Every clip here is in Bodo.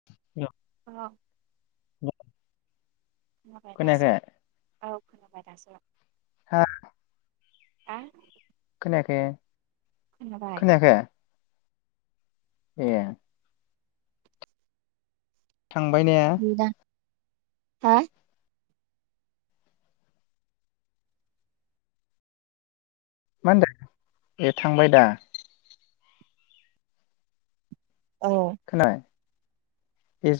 [unintelligible] अ [unintelligible] खोनाबाय खोनायाखै दासो औ खोनाबाय दासो ह हा खोनायाखै खोनायाखै? ए थांबाय ने? हा? मा होनदों ए थांबाय दा? औ खोनाबाय ए जाबाय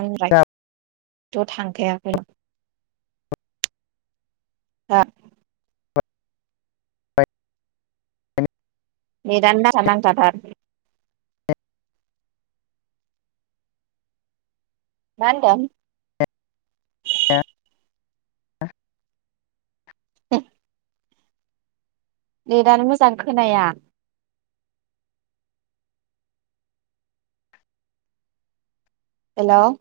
आंनिफ्रायथ' थांखायाखै [inaudible] नेटआनो नांथा नांथा थार। मा होनदों? [inaudible] [inaudible] नेटआनो मोजां खोनाया। हेल'